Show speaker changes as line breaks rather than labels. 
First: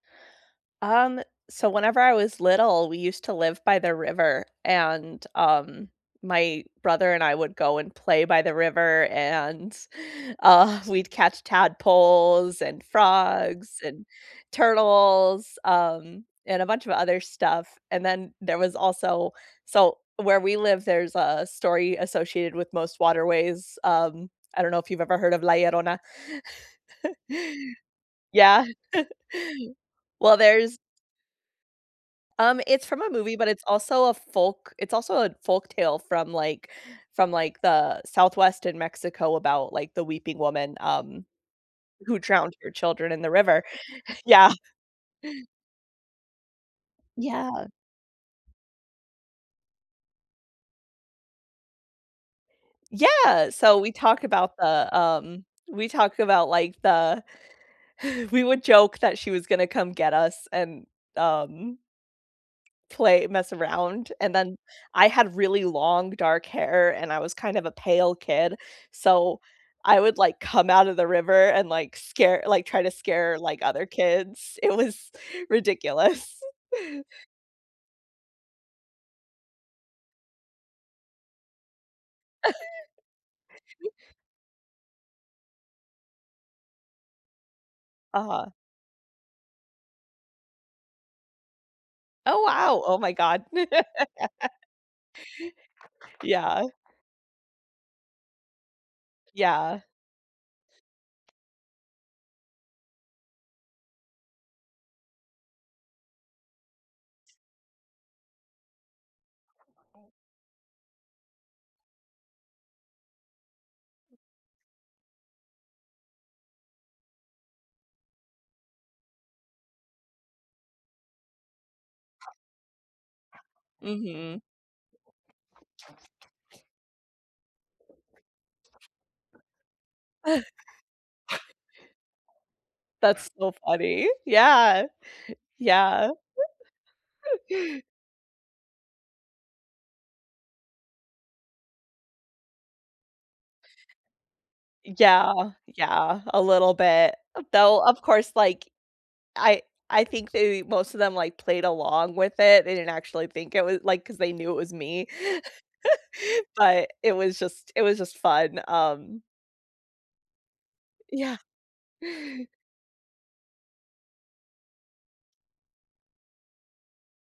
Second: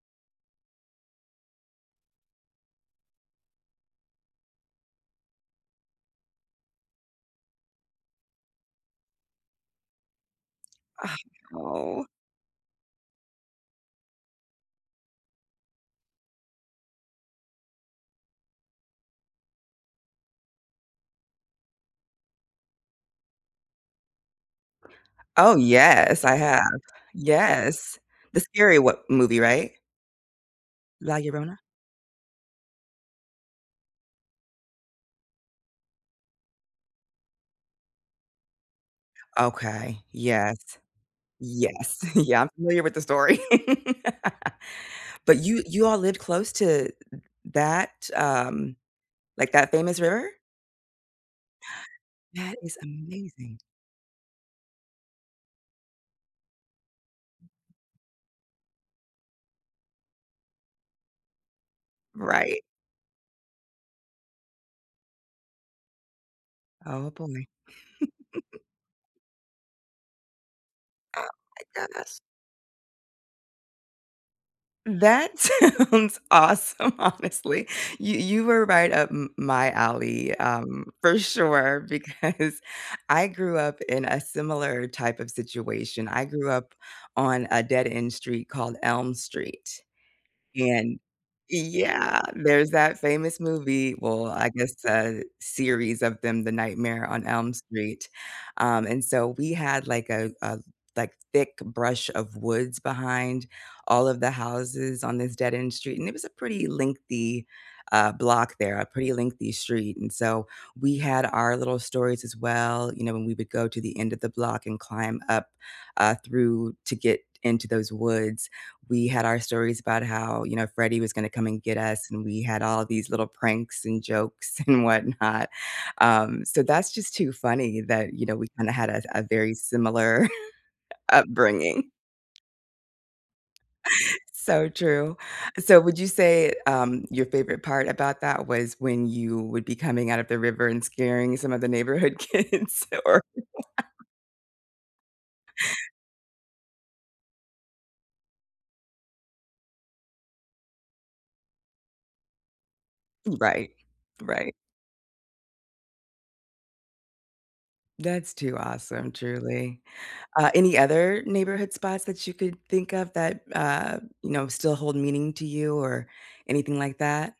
Um, so whenever I was little, we used to live by the river, and, um, my brother and I would go and play by the river and, uh, we'd catch
No.
tadpoles and frogs and turtles, um, and a bunch of other stuff. And then there was also so where we live, there's a story associated with most waterways, um, I don't know if you've ever heard of La
Oh
Llorona.
yes, I have. Yes. The
Yeah.
scary what movie, right?
Well, there's
La Llorona.
Um, it's from a movie, but it's also a folk it's also a folk tale from like from like the southwest in Mexico about like
Okay,
the weeping
yes.
woman, um,
Yes,
who
yeah, I'm
drowned her
familiar with the
children in the
story.
river, yeah.
But you you all lived close to
Yeah.
that, um, like that famous river? That is
Yeah,
amazing.
so we talk about the, um, we talk about like the we would joke that she was gonna come get us and, um
Right.
play mess around. And then I had really long dark hair
Oh
and I was
boy.
kind of a pale kid. So I would like come out of the
Oh
river
my
and like
gosh.
scare like try to scare, like, other kids. It was
That sounds
ridiculous.
awesome, honestly. You you were right up m my alley, um, for sure, because I grew up in a similar type of situation. I grew up on a dead-end street
Uh-huh.
called Elm Street. And yeah,
Oh
there's
wow.
that
Oh my
famous
god.
movie, well, I guess uh series of them, The
Yeah.
Nightmare on Elm Street, um, and so we
Yeah.
had like a a like thick brush of woods behind all of the houses on this dead-end street, and it was a pretty lengthy, uh, block there, a pretty lengthy street, and so we had our little stories as well, you know, when we would go to the end of the block and climb up, uh, through to get into those woods, we had our stories about how, you know, Freddie was gonna come and get us, and we had all these little pranks and
Mhm.
jokes and whatnot. Um, so that's just too funny that, you know, we kinda had a a very similar upbringing.
That's so funny,
So
yeah,
true. So would you
yeah.
say, um, your favorite part about that was when you would be coming out of the river and scaring some of the neighborhood kids or
Yeah, yeah, a little bit, though, of course, like, I I think they most of them like, played along with it, they didn't actually think it
Right,
was like, 'cause they knew
right.
it was me. But it was just it was just
That's too
fun,
awesome,
um
truly. Uh, any other
Yeah.
neighborhood spots that you could think of that, uh, you know, still hold meaning to you or anything like that?